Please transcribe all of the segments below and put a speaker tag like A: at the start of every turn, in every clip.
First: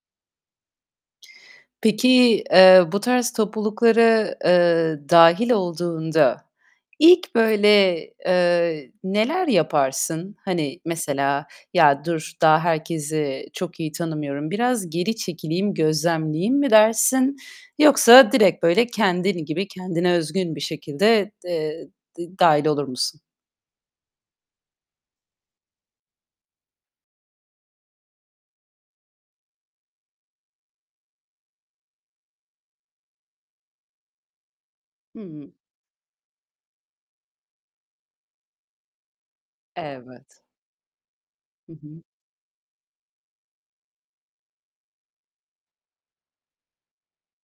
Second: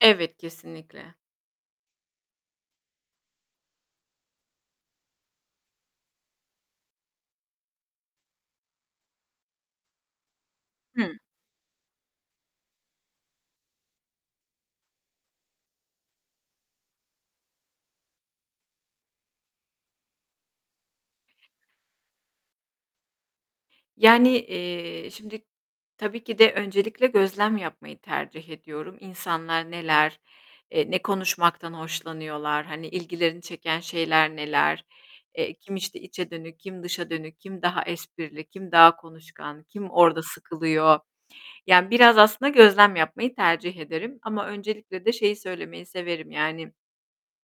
A: Evet, kesinlikle.
B: Peki, eee, bu tarz topluluklara, eee, dâhil olduğunda ilk böyle, eee, neler yaparsın? Hani,
A: Hı.
B: mesela, "Ya dur, daha herkesi çok iyi tanımıyorum. Biraz geri çekileyim, gözlemleyeyim." mi dersin yoksa direkt böyle kendin gibi kendine özgün bir şekilde, eee, d-dâhil olur musun?
A: Yani, eee, şimdi tabii ki de öncelikle gözlem yapmayı tercih ediyorum. İnsanlar neler eee, ne konuşmaktan hoşlanıyorlar, hani, ilgilerini çeken şeyler neler?
B: Hıı.
A: Eee, kim, işte, içe dönük, kim dışa dönük, kim daha esprili, kim daha konuşkan, kim orada
B: Evet.
A: sıkılıyor?
B: Hı
A: Yani,
B: hı.
A: biraz aslında gözlem yapmayı tercih ederim. Ama öncelikle de şeyi söylemeyi severim; yani,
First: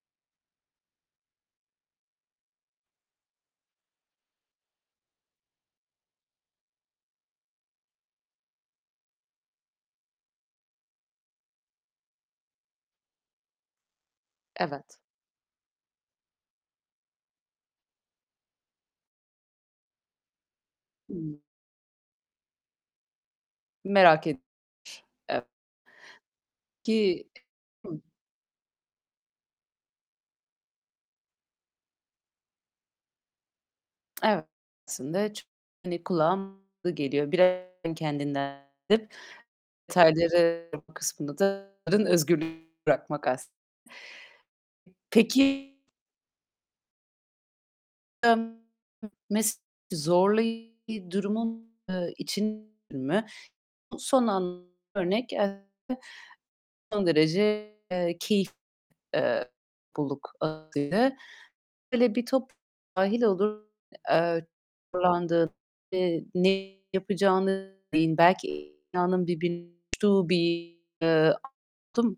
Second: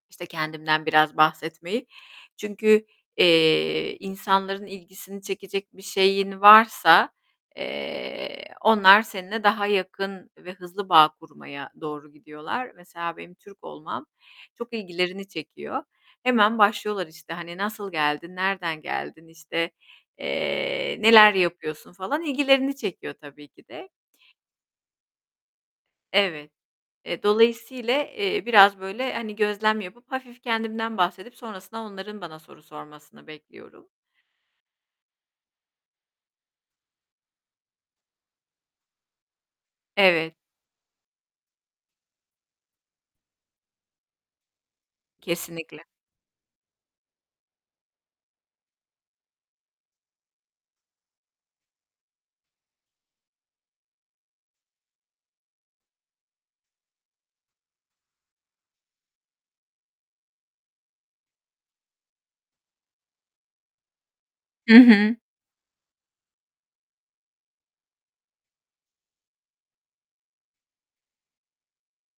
A: işte, kendimden biraz bahsetmeyi. Çünkü, eee, insanların ilgisini çekecek bir şeyin varsa, eee, onlar seninle daha yakın ve hızlı bağ kurmaya doğru gidiyorlar. Mesela benim Türk olmam çok
B: Evet.
A: ilgilerini çekiyor. Hemen başlıyorlar, işte, hani, "Nasıl geldin? Nereden geldin?" İşte, eee, "Neler
B: Hımm.
A: yapıyorsun?" falan ilgilerini çekiyor tabii ki de.
B: Merak et Ev
A: Evet. Eee,
B: Ki hıh.
A: dolayısıyla, eee, biraz böyle, hani, gözlem yapıp hafif kendimden bahsedip sonrasında onların bana soru sormasını bekliyorum.
B: Evet, aslında çok, hani, kulağa geliyor. [unintelligible] Kendinden [unintelligible]
A: Evet.
B: detayları yapma kısmında da [unintelligible] özgürlüğünü bırakmak aslında. Peki
A: Kesinlikle.
B: [unintelligible] Mes zorlayıcı durumun, ııı, için mi? Son an örnek [unintelligible] son derece, eee, keyif Eee, topluluk hâlinde Böyle bir top dâhil olur, eee,
A: Hı hı.
B: [unintelligible] ve ne yapacağını, belki [unintelligible] bir, eee, oldu mu?